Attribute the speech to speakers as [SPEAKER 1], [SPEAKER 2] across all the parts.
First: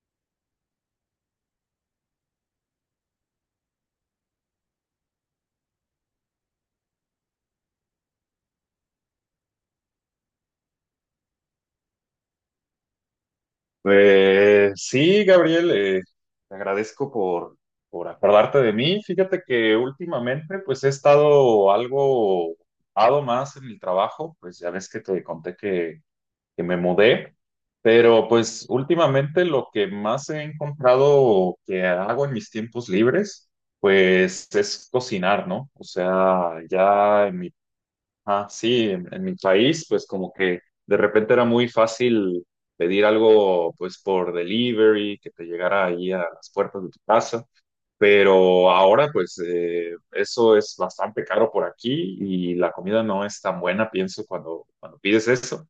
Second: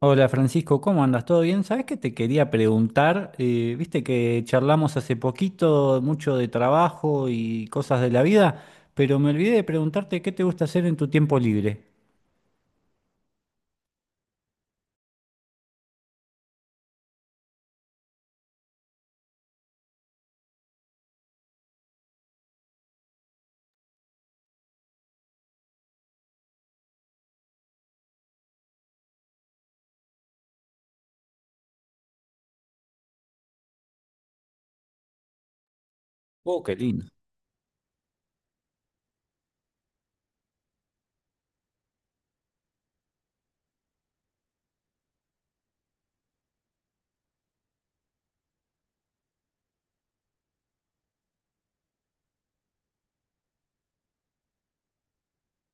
[SPEAKER 1] Hola Francisco, ¿cómo andas? ¿Todo bien? ¿Sabes que te quería preguntar? Viste que charlamos hace poquito mucho de trabajo y cosas de la vida, pero me olvidé de preguntarte qué te gusta hacer en tu tiempo libre.
[SPEAKER 2] Pues sí, Gabriel, te agradezco por acordarte de mí. Fíjate que últimamente pues he estado algo ocupado más en el trabajo, pues ya ves que te conté que me mudé, pero pues últimamente lo que más he encontrado que hago en mis tiempos libres pues es cocinar, ¿no? O sea,
[SPEAKER 1] Oh, qué lindo.
[SPEAKER 2] ya en mi. Ah, sí, en mi país, pues como que de repente era muy fácil pedir algo, pues por delivery, que te llegara ahí a las puertas de tu casa, pero ahora pues eso es bastante caro por aquí y la comida no es tan buena, pienso, cuando pides eso.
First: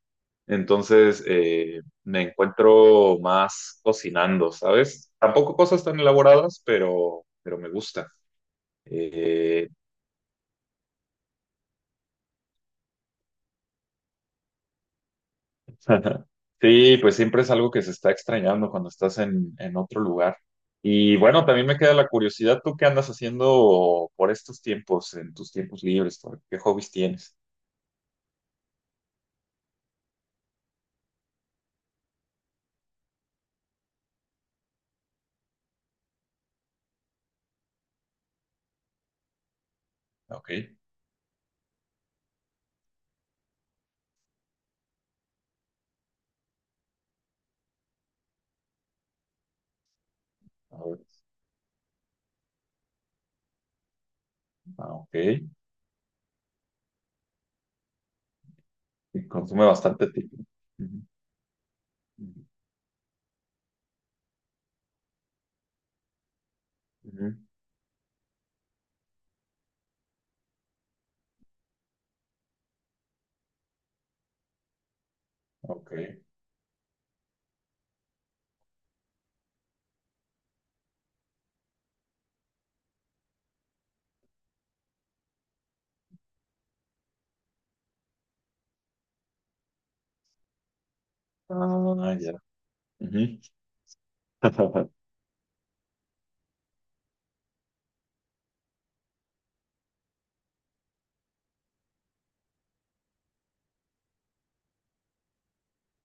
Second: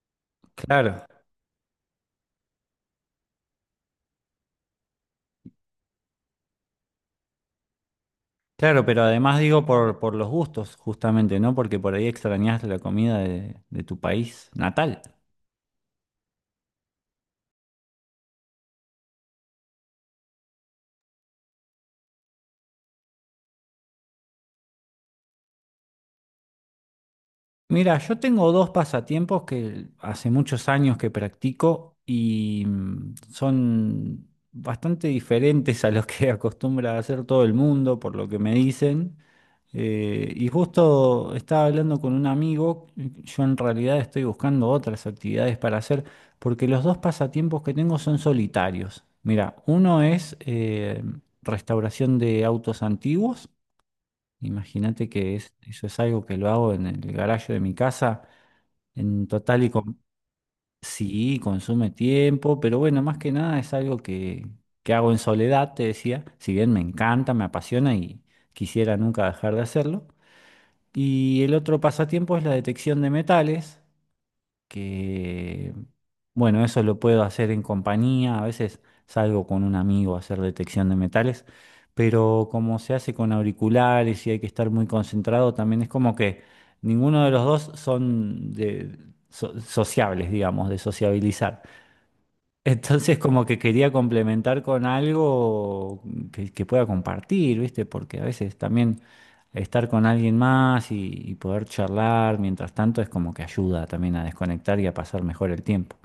[SPEAKER 1] Claro,
[SPEAKER 2] Entonces me encuentro más cocinando, ¿sabes? Tampoco cosas tan elaboradas, pero me gusta.
[SPEAKER 1] claro, pero además digo
[SPEAKER 2] Eh,
[SPEAKER 1] por los gustos, justamente, ¿no? Porque por ahí extrañás la comida de tu país natal.
[SPEAKER 2] Ajá. Sí, pues siempre es algo que se está extrañando cuando estás en otro lugar. Y bueno, también me queda la curiosidad, ¿tú qué andas haciendo por estos tiempos, en tus tiempos libres? ¿Qué hobbies tienes?
[SPEAKER 1] Mira, yo tengo dos pasatiempos que hace muchos años que practico y son bastante diferentes a los que acostumbra hacer todo el mundo, por lo que me dicen.
[SPEAKER 2] Ah,
[SPEAKER 1] Y
[SPEAKER 2] ok.
[SPEAKER 1] justo estaba hablando con un amigo, yo en realidad estoy buscando otras actividades para hacer, porque los dos pasatiempos que tengo son solitarios. Mira, uno es
[SPEAKER 2] A ver.
[SPEAKER 1] restauración de autos antiguos.
[SPEAKER 2] Ah,
[SPEAKER 1] Imagínate
[SPEAKER 2] ok.
[SPEAKER 1] que eso es algo que lo hago en el garaje de mi casa. En
[SPEAKER 2] Y
[SPEAKER 1] total
[SPEAKER 2] consume
[SPEAKER 1] y con,
[SPEAKER 2] bastante tiempo. Ujú,
[SPEAKER 1] sí, consume
[SPEAKER 2] ujú,
[SPEAKER 1] tiempo, pero bueno, más que nada es algo que hago en soledad, te decía. Si bien me encanta,
[SPEAKER 2] ujú.
[SPEAKER 1] me apasiona y quisiera nunca dejar de hacerlo. Y el otro pasatiempo es la detección de metales que,
[SPEAKER 2] Ok.
[SPEAKER 1] bueno, eso lo puedo hacer en compañía, a veces salgo con un amigo a hacer detección de metales, pero como se hace con auriculares y hay que estar muy concentrado, también es como que ninguno de los dos son de sociables, digamos, de sociabilizar.
[SPEAKER 2] Ah, ya.
[SPEAKER 1] Entonces
[SPEAKER 2] Ujú.
[SPEAKER 1] como que quería complementar con algo que pueda compartir, ¿viste? Porque a veces también estar con alguien más y poder charlar mientras tanto es como que ayuda también a desconectar y a pasar mejor el tiempo.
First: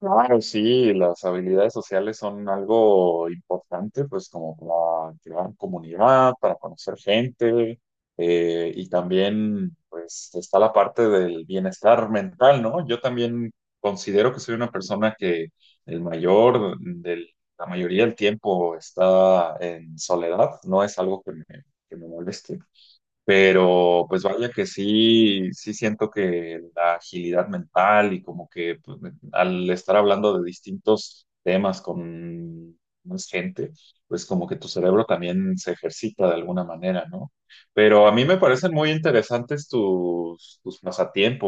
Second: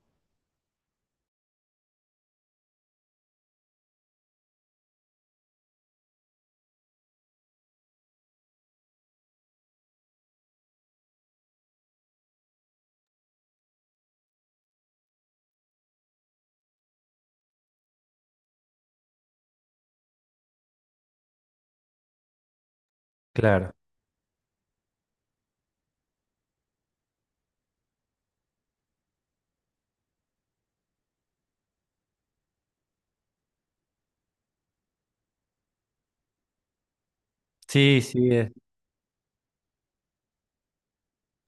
[SPEAKER 2] Claro, sí, las habilidades sociales son algo importante, pues como para crear comunidad, para conocer gente, y también pues está la parte del bienestar mental, ¿no? Yo también considero que soy una persona que el mayor del, la mayoría del tiempo está en soledad, no es algo que que me moleste.
[SPEAKER 1] Claro.
[SPEAKER 2] Pero pues vaya que sí, sí siento que la agilidad mental y como que pues, al estar hablando de distintos temas con más gente, pues como que tu cerebro también se ejercita de alguna manera, ¿no?
[SPEAKER 1] Sí,
[SPEAKER 2] Pero a mí
[SPEAKER 1] sí,
[SPEAKER 2] me
[SPEAKER 1] es.
[SPEAKER 2] parecen muy interesantes tus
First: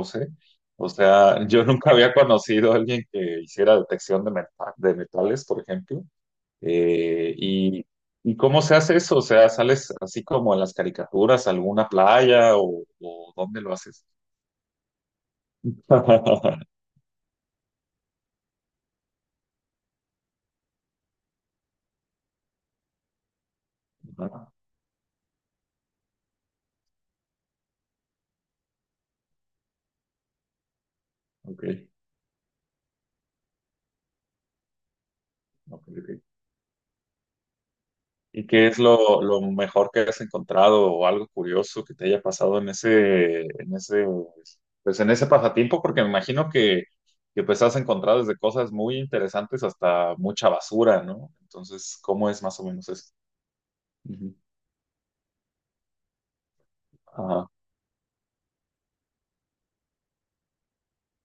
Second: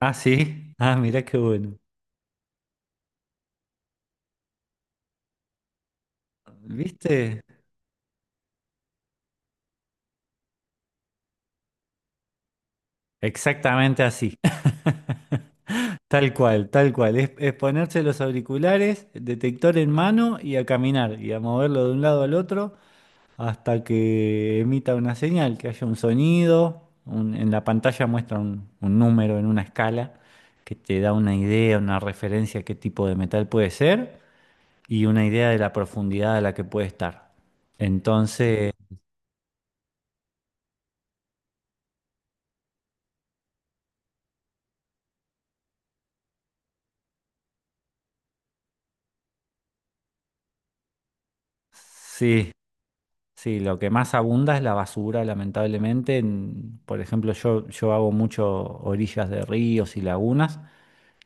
[SPEAKER 1] Ah,
[SPEAKER 2] ¿eh?
[SPEAKER 1] sí.
[SPEAKER 2] O
[SPEAKER 1] Ah, mirá qué
[SPEAKER 2] sea, yo
[SPEAKER 1] bueno.
[SPEAKER 2] nunca había conocido a alguien que hiciera detección de, de metales, por ejemplo. Eh,
[SPEAKER 1] ¿Viste?
[SPEAKER 2] y, ¿Y cómo se hace eso? O sea, ¿sales así como en las caricaturas, a alguna playa o dónde lo
[SPEAKER 1] Exactamente
[SPEAKER 2] haces?
[SPEAKER 1] así. Tal cual, tal cual. Es ponerse los auriculares, detector en mano y a caminar y a moverlo de un lado al otro hasta
[SPEAKER 2] Ah,
[SPEAKER 1] que emita una señal, que haya un sonido, en la pantalla muestra un número en una escala que te da una
[SPEAKER 2] ok,
[SPEAKER 1] idea, una referencia a qué tipo de metal puede ser y una idea de la
[SPEAKER 2] ok, ok.
[SPEAKER 1] profundidad a la que puede estar.
[SPEAKER 2] ¿Y qué
[SPEAKER 1] Entonces,
[SPEAKER 2] es lo mejor que has encontrado o algo curioso que te haya pasado en ese, pues en ese pasatiempo? Porque me imagino que pues has encontrado desde cosas muy interesantes hasta mucha basura, ¿no? Entonces, ¿cómo es
[SPEAKER 1] sí,
[SPEAKER 2] más o menos eso?
[SPEAKER 1] sí, lo que más
[SPEAKER 2] Ujú.
[SPEAKER 1] abunda es la basura, lamentablemente. Por ejemplo,
[SPEAKER 2] Ajá,
[SPEAKER 1] yo hago mucho orillas de ríos y lagunas,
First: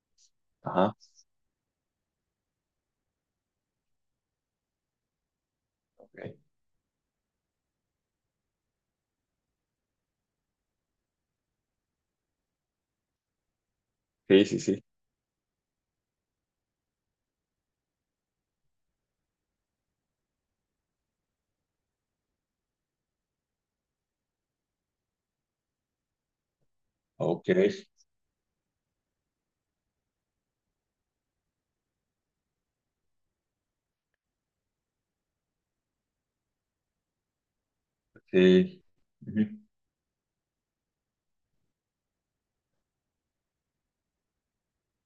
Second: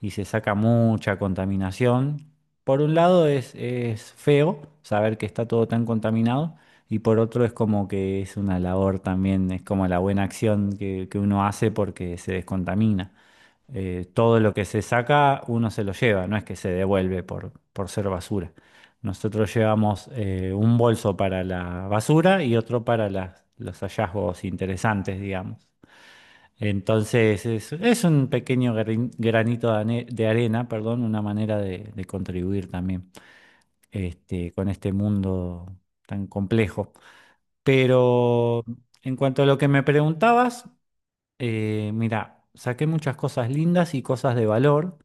[SPEAKER 1] y se saca
[SPEAKER 2] ajá.
[SPEAKER 1] mucha contaminación. Por un lado es feo saber que está todo tan
[SPEAKER 2] Ok.
[SPEAKER 1] contaminado y por otro es como que es una labor también, es como la buena acción que uno hace porque se descontamina. Todo
[SPEAKER 2] Sí,
[SPEAKER 1] lo
[SPEAKER 2] sí,
[SPEAKER 1] que se
[SPEAKER 2] sí.
[SPEAKER 1] saca uno se lo lleva, no es que se devuelve por ser basura. Nosotros llevamos un bolso para la basura y otro para los hallazgos interesantes, digamos. Entonces
[SPEAKER 2] Ok.
[SPEAKER 1] es un pequeño granito de, de arena, perdón, una manera de contribuir también este, con este mundo tan complejo. Pero
[SPEAKER 2] Sí.
[SPEAKER 1] en cuanto a lo
[SPEAKER 2] Ujú.
[SPEAKER 1] que me preguntabas, mira, saqué muchas cosas lindas y cosas de valor.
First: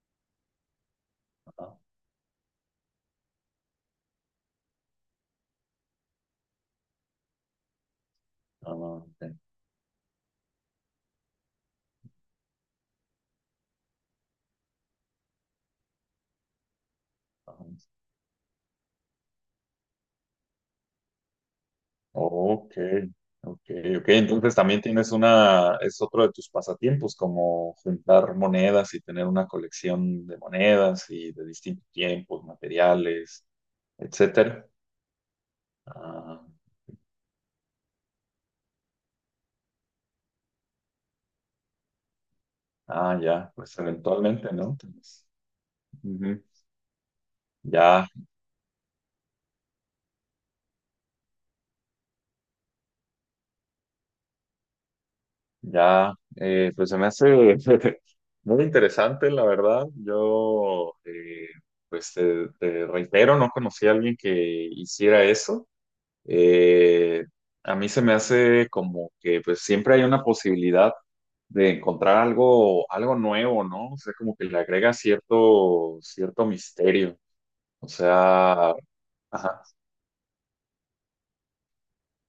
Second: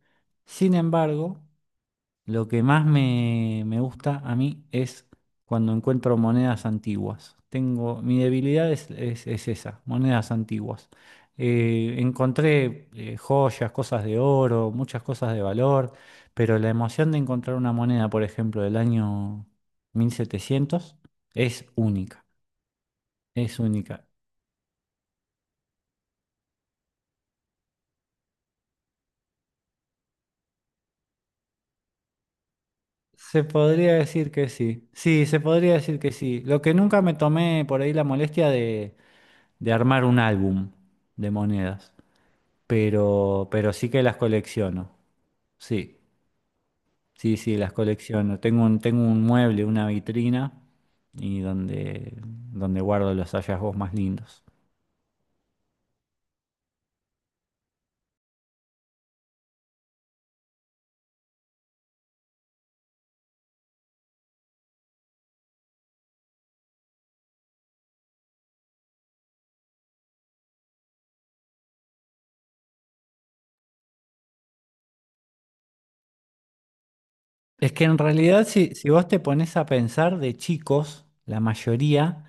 [SPEAKER 1] Sin embargo,
[SPEAKER 2] Ajá.
[SPEAKER 1] lo que más me gusta a mí es cuando encuentro monedas antiguas. Tengo, mi debilidad
[SPEAKER 2] Ah,
[SPEAKER 1] es,
[SPEAKER 2] ah, ok.
[SPEAKER 1] es esa, monedas antiguas. Encontré joyas, cosas de oro, muchas cosas de valor, pero la emoción de encontrar
[SPEAKER 2] Ajá.
[SPEAKER 1] una moneda, por ejemplo, del año 1700, es única,
[SPEAKER 2] Ok,
[SPEAKER 1] es
[SPEAKER 2] ok, ok.
[SPEAKER 1] única.
[SPEAKER 2] Entonces también tienes una, es otro de tus pasatiempos, como juntar monedas y tener una colección de monedas y de distintos tiempos,
[SPEAKER 1] Se
[SPEAKER 2] materiales,
[SPEAKER 1] podría decir que
[SPEAKER 2] etcétera.
[SPEAKER 1] sí, sí, se podría decir que sí.
[SPEAKER 2] Ah,
[SPEAKER 1] Lo que nunca me tomé por ahí la molestia de armar un álbum de monedas.
[SPEAKER 2] ah,
[SPEAKER 1] pero,
[SPEAKER 2] ya,
[SPEAKER 1] pero
[SPEAKER 2] pues
[SPEAKER 1] sí que las
[SPEAKER 2] eventualmente, ¿no?
[SPEAKER 1] colecciono.
[SPEAKER 2] Entonces,
[SPEAKER 1] Sí,
[SPEAKER 2] ujú.
[SPEAKER 1] sí, sí, las
[SPEAKER 2] Ya.
[SPEAKER 1] colecciono. Tengo un mueble, una vitrina, y donde, donde guardo los hallazgos más lindos.
[SPEAKER 2] Ya, pues se me hace muy interesante, la verdad. Pues te reitero, no conocí a alguien que hiciera eso. Eh, a mí se me hace como que pues siempre hay una posibilidad de encontrar algo, algo nuevo, ¿no? O sea, como que le agrega cierto, cierto misterio.
[SPEAKER 1] Es que
[SPEAKER 2] O
[SPEAKER 1] en realidad,
[SPEAKER 2] sea,
[SPEAKER 1] si, si vos te pones
[SPEAKER 2] ajá,
[SPEAKER 1] a pensar de chicos, la mayoría,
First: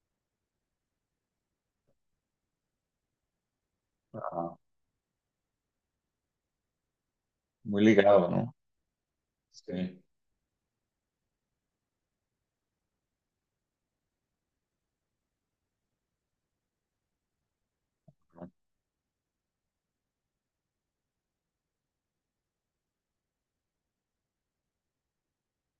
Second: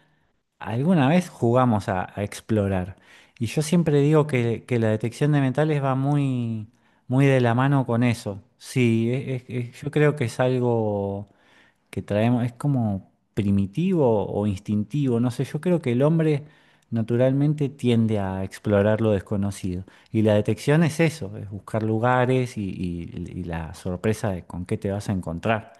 [SPEAKER 1] alguna vez jugamos a explorar. Y yo siempre digo
[SPEAKER 2] ajá,
[SPEAKER 1] que la detección de metales va muy, muy de la
[SPEAKER 2] muy
[SPEAKER 1] mano con
[SPEAKER 2] ligado,
[SPEAKER 1] eso.
[SPEAKER 2] ¿no?
[SPEAKER 1] Sí, yo
[SPEAKER 2] Sí.
[SPEAKER 1] creo que es algo que traemos, es como primitivo o instintivo, no sé, yo creo que el hombre naturalmente tiende a
[SPEAKER 2] ¿No?
[SPEAKER 1] explorar lo desconocido. Y la detección es eso, es buscar lugares y la sorpresa de con qué te vas a encontrar.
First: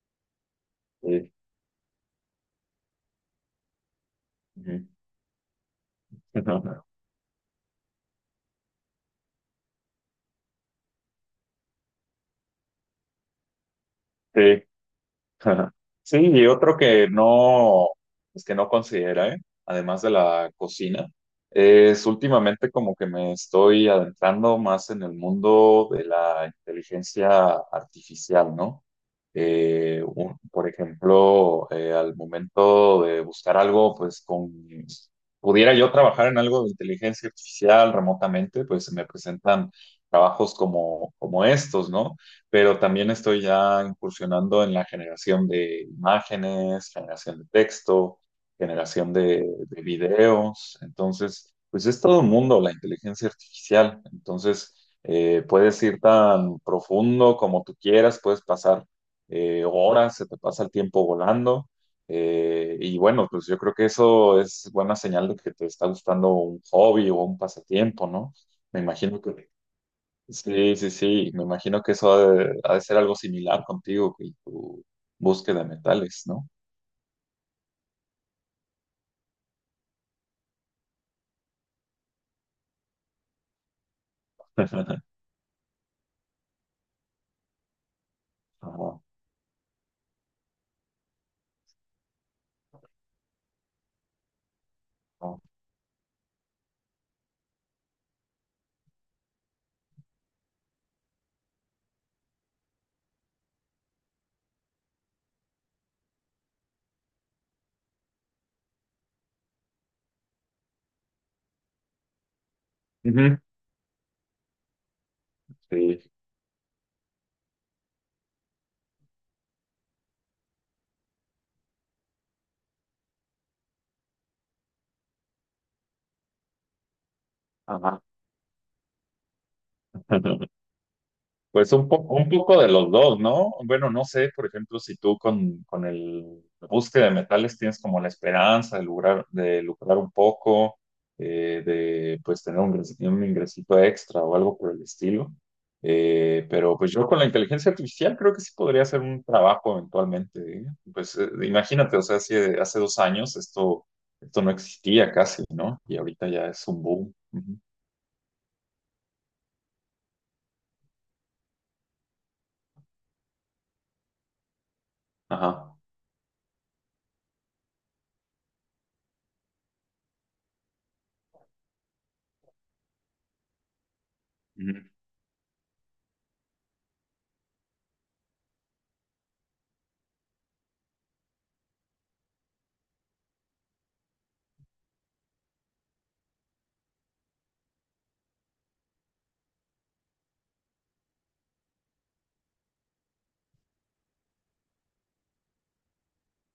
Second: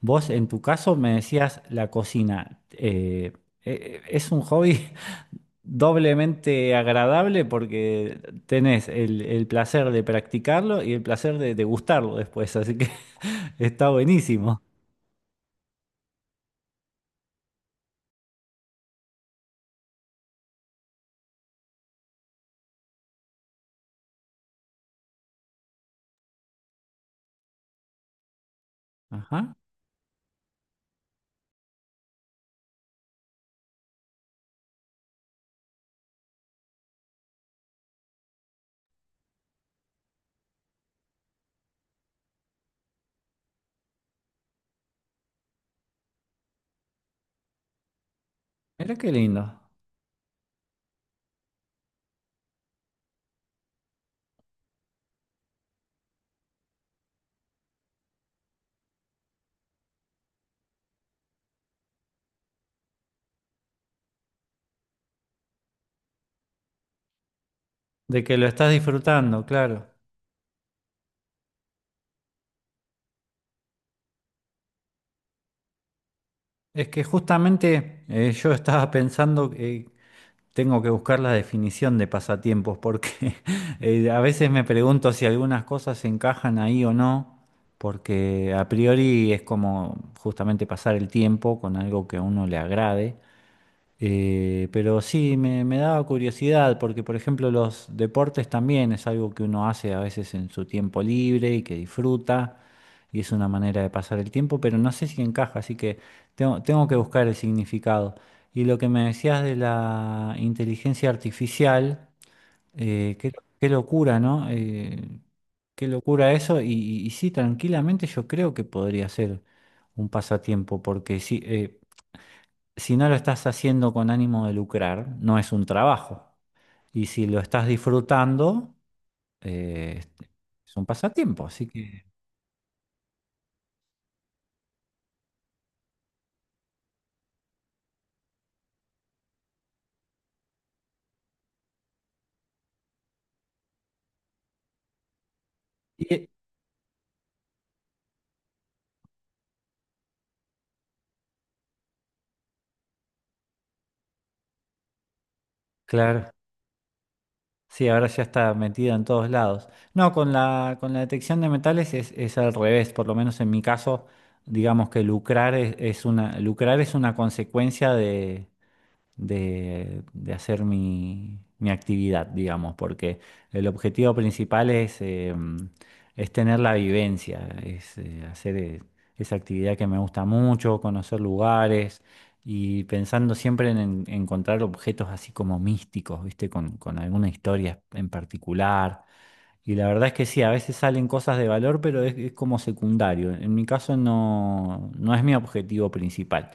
[SPEAKER 1] Vos en tu caso me
[SPEAKER 2] Sí.
[SPEAKER 1] decías la cocina, es un
[SPEAKER 2] Ujú.
[SPEAKER 1] hobby doblemente agradable porque tenés el placer de practicarlo y el placer de degustarlo después, así que está
[SPEAKER 2] Sí,
[SPEAKER 1] buenísimo.
[SPEAKER 2] ajá. Sí, y otro que no, pues que no considera, ¿eh? Además de la cocina, es últimamente como que me estoy adentrando más en el mundo de la inteligencia artificial, ¿no?
[SPEAKER 1] Ajá.
[SPEAKER 2] Por ejemplo, al momento de buscar algo, pues con, pudiera yo trabajar en algo de inteligencia artificial remotamente, pues se me presentan trabajos como estos, ¿no? Pero también estoy ya incursionando en la generación de imágenes, generación de texto,
[SPEAKER 1] Mira qué
[SPEAKER 2] generación
[SPEAKER 1] lindo,
[SPEAKER 2] de videos. Entonces, pues es todo un mundo la inteligencia artificial. Entonces, puedes ir tan profundo como tú quieras, puedes pasar horas, se te pasa el tiempo volando. Y bueno, pues yo creo que eso es buena señal de que te está gustando un hobby o un pasatiempo,
[SPEAKER 1] de
[SPEAKER 2] ¿no?
[SPEAKER 1] que lo estás
[SPEAKER 2] Me imagino
[SPEAKER 1] disfrutando,
[SPEAKER 2] que
[SPEAKER 1] claro.
[SPEAKER 2] sí, sí, sí. Me imagino que eso ha de ser algo similar contigo y tu búsqueda de metales, ¿no?
[SPEAKER 1] Es que justamente yo estaba pensando que tengo que buscar la definición de pasatiempos, porque a veces me
[SPEAKER 2] Ajá.
[SPEAKER 1] pregunto si algunas cosas se encajan ahí o no, porque a
[SPEAKER 2] Ajá.
[SPEAKER 1] priori es como justamente pasar el tiempo con algo que a uno le agrade. Pero sí, me daba curiosidad porque, por ejemplo, los deportes también es algo que uno hace a veces en su tiempo libre y que disfruta y es una manera de pasar el tiempo, pero no sé si encaja, así que tengo, tengo que buscar el significado. Y lo que me decías de la inteligencia artificial, qué,
[SPEAKER 2] Ujú.
[SPEAKER 1] qué locura, ¿no? Qué
[SPEAKER 2] Sí.
[SPEAKER 1] locura eso y sí, tranquilamente yo creo que podría ser un pasatiempo porque sí. Si no lo estás haciendo con ánimo de lucrar, no es un trabajo. Y si lo estás
[SPEAKER 2] Ajá.
[SPEAKER 1] disfrutando, eh, es un pasatiempo. Así
[SPEAKER 2] Pues
[SPEAKER 1] que,
[SPEAKER 2] un poco de los dos, ¿no? Bueno, no sé, por ejemplo, si tú con el la búsqueda de metales tienes como la esperanza de lograr, de lucrar un poco, de pues tener un, un ingresito extra o algo por el estilo.
[SPEAKER 1] y-
[SPEAKER 2] Pero pues yo con la inteligencia artificial creo que sí podría hacer un trabajo eventualmente, ¿eh? Pues imagínate, o sea, hace 2 años esto, esto no existía casi, ¿no? Y ahorita
[SPEAKER 1] claro,
[SPEAKER 2] ya es un boom. Ujú.
[SPEAKER 1] sí, ahora ya está metido en todos lados. No, con la detección de metales es al revés, por lo menos en mi caso, digamos que lucrar
[SPEAKER 2] Ajá.
[SPEAKER 1] es una, lucrar es una consecuencia de hacer mi, mi actividad, digamos, porque el objetivo principal
[SPEAKER 2] Ujú.
[SPEAKER 1] es tener la vivencia, es hacer esa actividad que me gusta mucho, conocer lugares y pensando siempre en encontrar objetos así como místicos, ¿viste? Con alguna historia en particular y la verdad es que sí, a veces salen cosas de valor, pero es como secundario. En mi caso no, no es mi objetivo principal.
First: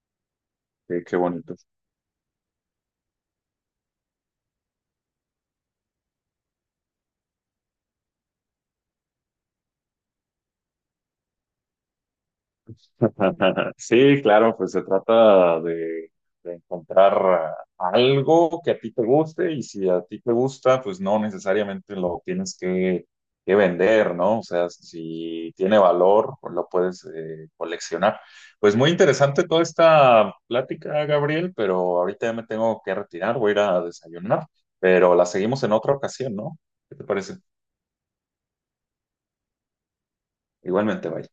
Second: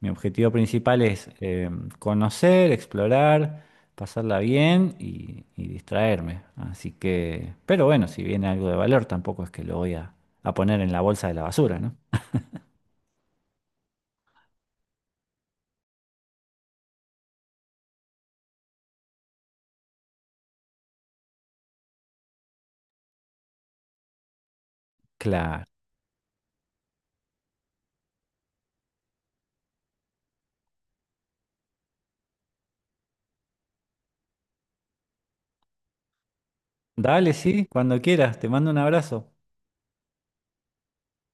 [SPEAKER 1] Mi objetivo principal
[SPEAKER 2] Qué, qué
[SPEAKER 1] es
[SPEAKER 2] bonito.
[SPEAKER 1] conocer, explorar, pasarla bien y distraerme. Así que, pero bueno, si viene algo de valor, tampoco es que lo voy a poner en la bolsa de la basura, ¿no?
[SPEAKER 2] Sí, claro, pues se trata de encontrar algo que a ti te guste y si a ti te gusta, pues no necesariamente lo tienes que vender, ¿no? O sea, si
[SPEAKER 1] Claro.
[SPEAKER 2] tiene valor, pues lo puedes coleccionar. Pues muy interesante toda esta plática, Gabriel, pero ahorita ya me tengo que retirar, voy a ir a desayunar, pero la seguimos en otra ocasión, ¿no? ¿Qué te
[SPEAKER 1] Dale,
[SPEAKER 2] parece?
[SPEAKER 1] sí, cuando quieras. Te mando un abrazo.
[SPEAKER 2] Igualmente, bye.